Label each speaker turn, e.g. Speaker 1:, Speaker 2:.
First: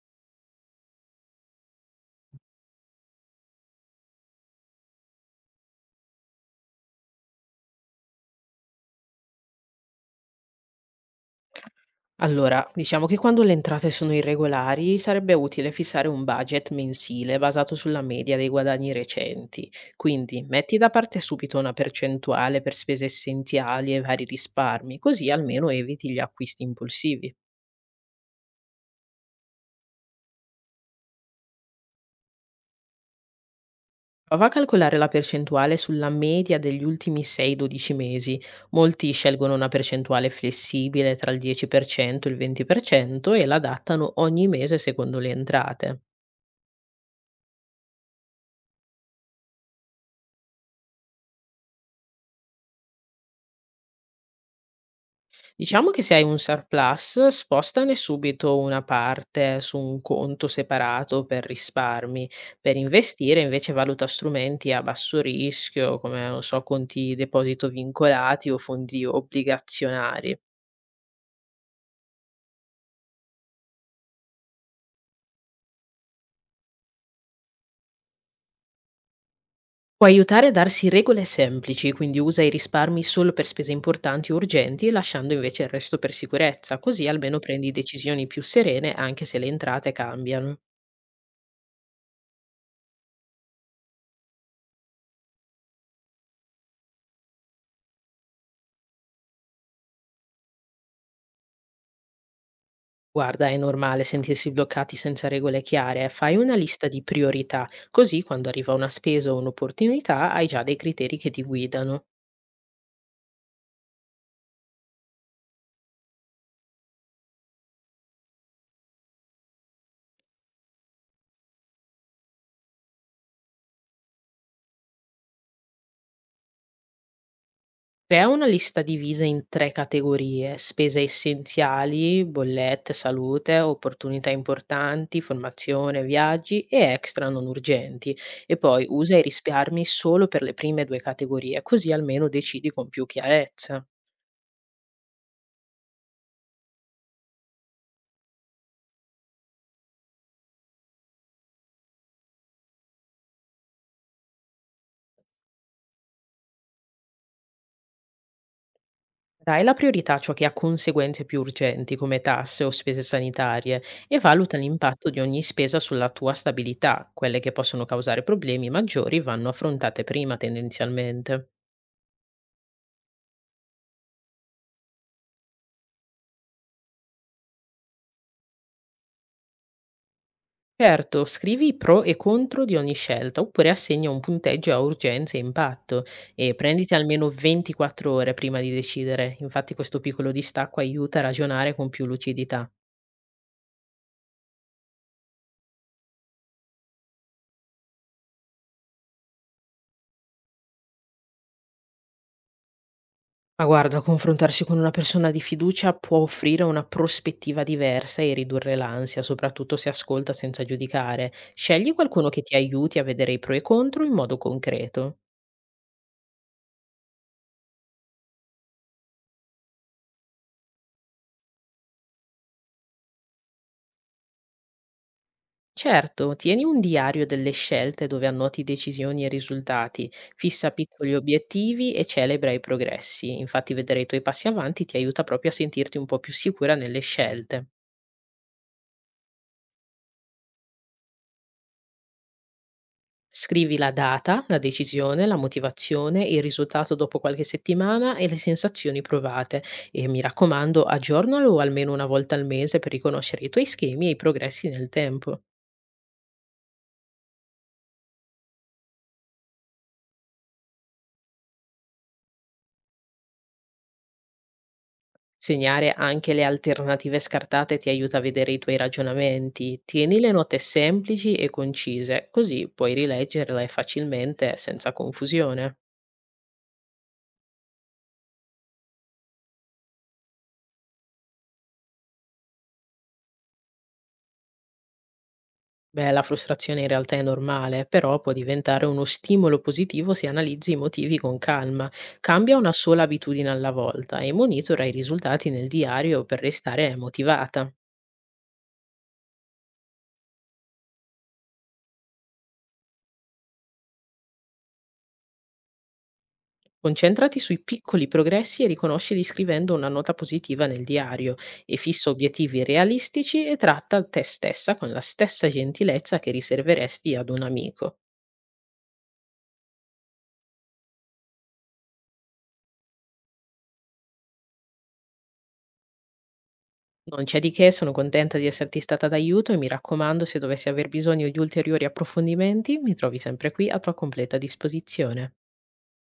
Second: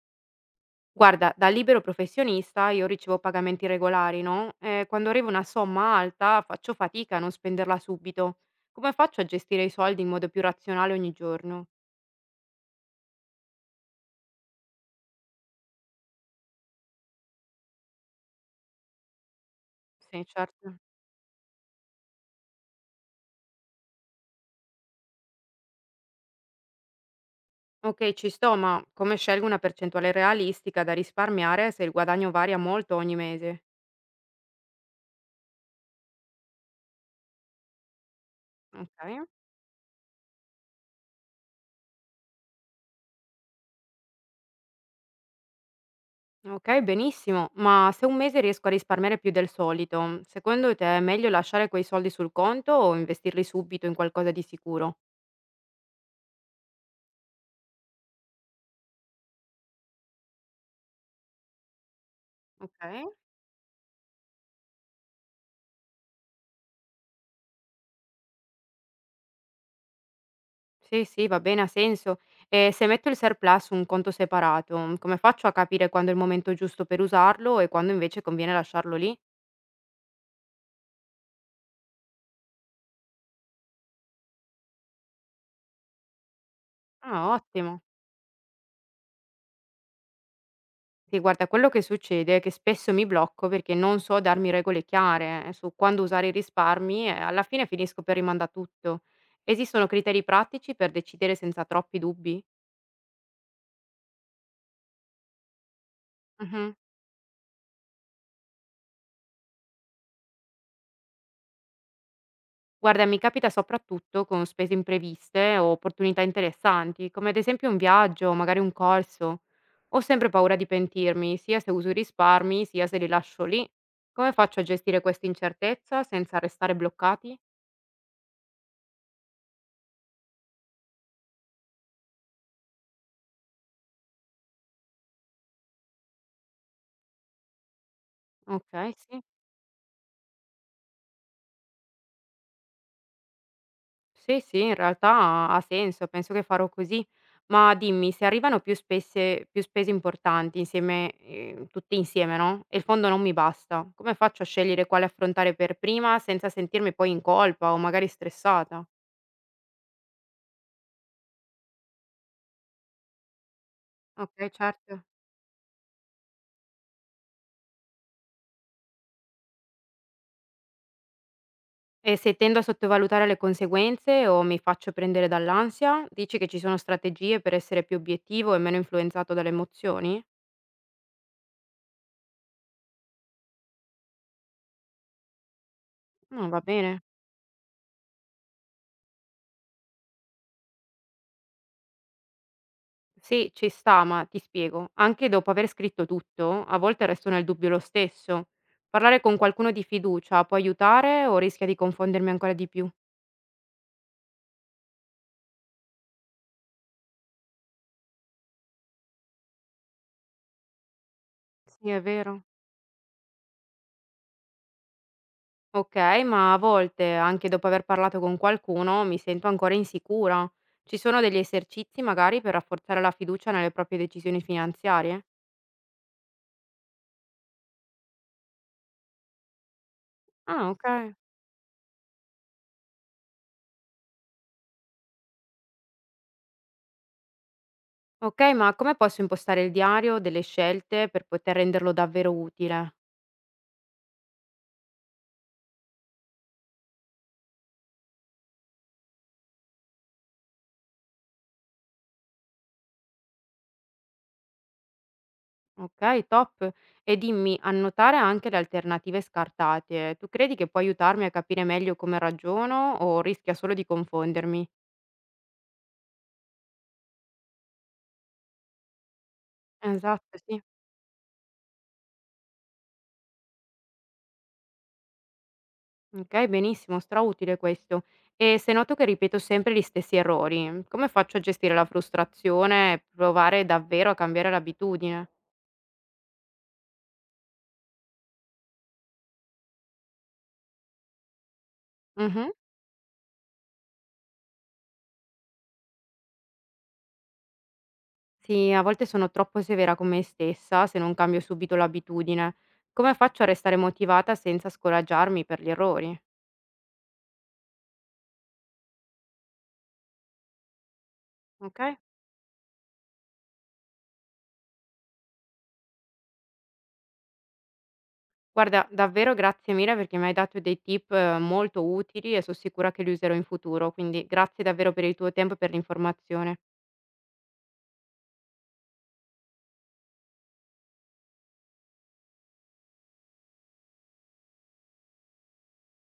Speaker 1: Guarda, da libero professionista io ricevo pagamenti regolari, no? E quando arriva una somma alta faccio fatica a non spenderla subito. Come faccio a gestire i soldi in modo più razionale ogni giorno?
Speaker 2: Allora, diciamo che quando le entrate sono irregolari sarebbe utile fissare un budget mensile basato sulla media dei guadagni recenti.
Speaker 1: Sì,
Speaker 2: Quindi
Speaker 1: certo.
Speaker 2: metti da parte subito una percentuale per spese essenziali e vari risparmi, così almeno eviti gli acquisti impulsivi.
Speaker 1: Ok, ci sto, ma come scelgo una percentuale realistica da risparmiare se il guadagno varia molto ogni mese?
Speaker 2: Prova a calcolare la percentuale sulla media degli ultimi 6-12 mesi. Molti
Speaker 1: Ok.
Speaker 2: scelgono una percentuale flessibile tra il 10% e il 20% e l'adattano ogni mese secondo le entrate.
Speaker 1: Ok, benissimo, ma se un mese riesco a risparmiare più del solito, secondo te è meglio lasciare quei soldi sul conto o investirli subito in qualcosa di sicuro?
Speaker 2: Diciamo che se hai un surplus, spostane subito una parte su un conto separato per risparmi. Per
Speaker 1: Ok.
Speaker 2: investire invece valuta strumenti a basso rischio, come non so, conti deposito vincolati o fondi obbligazionari.
Speaker 1: Sì, sì, va bene, ha senso. E se metto il surplus su un conto separato, come faccio a capire quando è il momento giusto per usarlo e quando invece conviene lasciarlo lì?
Speaker 2: Può aiutare a darsi regole semplici, quindi usa i risparmi solo per spese importanti o urgenti, lasciando invece il resto per sicurezza, così
Speaker 1: Ah,
Speaker 2: almeno prendi
Speaker 1: ottimo.
Speaker 2: decisioni più serene anche se le entrate cambiano.
Speaker 1: Sì, guarda, quello che succede è che spesso mi blocco perché non so darmi regole chiare su quando usare i risparmi e alla fine finisco per rimandare tutto. Esistono criteri pratici per decidere senza troppi dubbi?
Speaker 2: Guarda, è normale sentirsi bloccati senza regole chiare. Fai una
Speaker 1: Mhm.
Speaker 2: lista di priorità, così quando arriva una spesa o un'opportunità hai già dei criteri che ti guidano.
Speaker 1: Guarda, mi capita soprattutto con spese impreviste o opportunità interessanti, come ad esempio un viaggio o magari un corso. Ho sempre paura di pentirmi, sia se uso i risparmi, sia se li lascio lì. Come faccio a gestire questa incertezza senza restare bloccati?
Speaker 2: Crea una lista divisa in tre categorie: spese essenziali, bollette, salute, opportunità importanti, formazione, viaggi e extra non urgenti. E poi
Speaker 1: Ok,
Speaker 2: usa i
Speaker 1: sì.
Speaker 2: risparmi solo per le prime due categorie, così almeno decidi con più chiarezza.
Speaker 1: Sì, sì, in realtà ha senso, penso che farò così. Ma dimmi, se arrivano più spese importanti insieme tutte insieme, no, e il fondo non mi basta, come faccio a scegliere quale affrontare per prima senza sentirmi poi in colpa o magari stressata?
Speaker 2: Dai la priorità a ciò che ha conseguenze più urgenti, come tasse o spese sanitarie, e
Speaker 1: Okay,
Speaker 2: valuta
Speaker 1: certo.
Speaker 2: l'impatto di ogni spesa sulla tua stabilità. Quelle che possono causare problemi maggiori vanno affrontate prima tendenzialmente.
Speaker 1: E se tendo a sottovalutare le conseguenze o mi faccio prendere dall'ansia, dici che ci sono strategie per essere più obiettivo e meno influenzato dalle emozioni?
Speaker 2: Certo, scrivi i pro e contro di ogni scelta, oppure assegna un punteggio a urgenza e impatto e
Speaker 1: Va
Speaker 2: prenditi
Speaker 1: bene.
Speaker 2: almeno 24 ore prima di decidere. Infatti questo piccolo distacco aiuta a ragionare con più lucidità.
Speaker 1: Sì, ci sta, ma ti spiego. Anche dopo aver scritto tutto, a volte resto nel dubbio lo stesso. Parlare con qualcuno di fiducia può aiutare o rischia di confondermi ancora di più?
Speaker 2: Ma guarda, confrontarsi con una persona di fiducia può offrire una prospettiva diversa e ridurre l'ansia, soprattutto se ascolta senza giudicare.
Speaker 1: Sì,
Speaker 2: Scegli
Speaker 1: è
Speaker 2: qualcuno che
Speaker 1: vero.
Speaker 2: ti aiuti a vedere i pro e i contro in modo concreto.
Speaker 1: Ok, ma a volte, anche dopo aver parlato con qualcuno, mi sento ancora insicura. Ci sono degli esercizi magari per rafforzare la fiducia nelle proprie decisioni finanziarie?
Speaker 2: Certo, tieni un diario delle scelte dove annoti decisioni e risultati,
Speaker 1: Ah,
Speaker 2: fissa piccoli
Speaker 1: ok.
Speaker 2: obiettivi e celebra i progressi. Infatti vedere i tuoi passi avanti ti aiuta proprio a sentirti un po' più sicura nelle scelte.
Speaker 1: Ok, ma come posso impostare il diario delle scelte per poter renderlo davvero utile?
Speaker 2: Scrivi la data, la decisione, la motivazione, il risultato dopo qualche settimana e le sensazioni provate. E mi raccomando, aggiornalo almeno una volta al mese per riconoscere i tuoi schemi e i progressi nel tempo.
Speaker 1: Okay, top. E dimmi, annotare anche le alternative scartate, tu credi che può aiutarmi a capire meglio come ragiono o rischia solo di confondermi?
Speaker 2: Segnare anche le alternative scartate ti aiuta a vedere i tuoi ragionamenti. Tieni le
Speaker 1: Esatto,
Speaker 2: note
Speaker 1: sì.
Speaker 2: semplici e concise, così puoi rileggerle facilmente senza confusione.
Speaker 1: Okay, benissimo, strautile questo. E se noto che ripeto sempre gli stessi errori, come faccio a gestire la frustrazione e provare davvero a cambiare l'abitudine?
Speaker 2: Beh, la frustrazione in realtà è normale, però può diventare uno stimolo positivo se analizzi i motivi con calma.
Speaker 1: Mhm.
Speaker 2: Cambia una sola abitudine alla volta e monitora i risultati nel diario per restare motivata.
Speaker 1: Sì, a volte sono troppo severa con me stessa se non cambio subito l'abitudine. Come faccio a restare motivata senza scoraggiarmi per gli errori?
Speaker 2: Concentrati sui piccoli progressi e riconoscili scrivendo una nota positiva nel diario e
Speaker 1: Ok?
Speaker 2: fissa obiettivi realistici e tratta te stessa con la stessa gentilezza che riserveresti ad un amico.
Speaker 1: Guarda, davvero grazie mille perché mi hai dato dei tip molto utili e sono sicura che li userò in futuro, quindi grazie davvero per il tuo tempo e per l'informazione.
Speaker 2: Non c'è di che, sono contenta di esserti stata d'aiuto e mi raccomando, se dovessi aver bisogno di ulteriori approfondimenti, mi trovi sempre qui a tua completa disposizione.